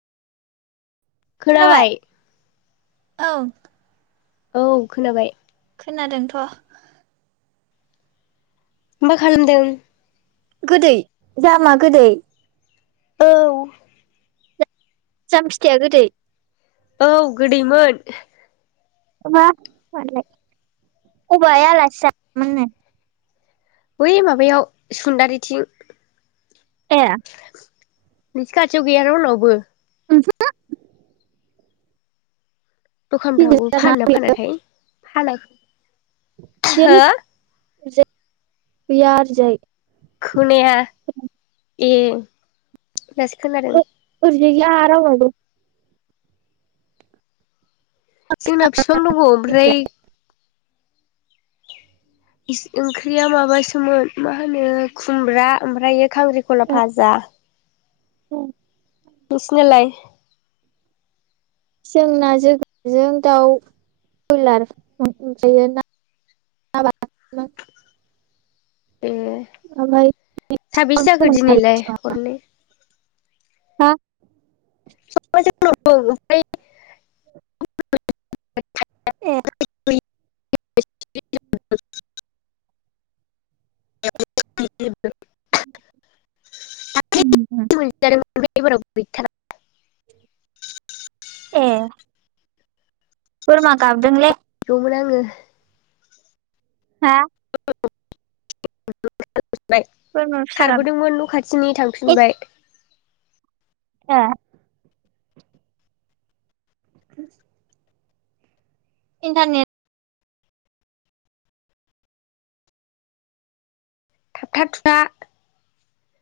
खोनाबाय औ औ खोनाबाय खोनादोंथ' मा खालामदों गोदै जामा गोदै औ जाम फिथाया गोदै? औ गोदैमोन। [unintelligible] अबेहाय आलासि जाहैदों मोननो? बै माबायाव सुन्दारिथिं ए नोंसिनि खाथियाव गैया रावनावबो उमहो गिदिर दखानफ्रावबो जाना फानोना फानाथाय फानो गैयालै ओरैजाय गैया ओरैजाय खोनाया ए दासो खोनादों। ओरैजाय गैया रावनावबो जोंना फिफां दङ ओमफ्राय ओंख्रिया माबासोमोन मा होनो खुमब्रा ओमफ्राय खांख्रिखला भाजा उम नोंसिनालाय जोंना जोगनारजों दाउ बयलार ओमफ्रायो ना बाथोनमोन ए ओमफ्राय साबिसे जाखो दंमोन आरो दिनैलाय बिफाङा हरनो? हा [inaudible] ए [inaudible] ओमफ्राय एबाराव गैथारा ए बोरमा गाबदोंलै। [unintelligible] होदोंमोन आङो हा [unintelligible] बोरमा फिसा गाब खारबोदोंमोन न' खा दिनै थांफिनबाय। ए [inaudible] इन्टारनेट [inaudible]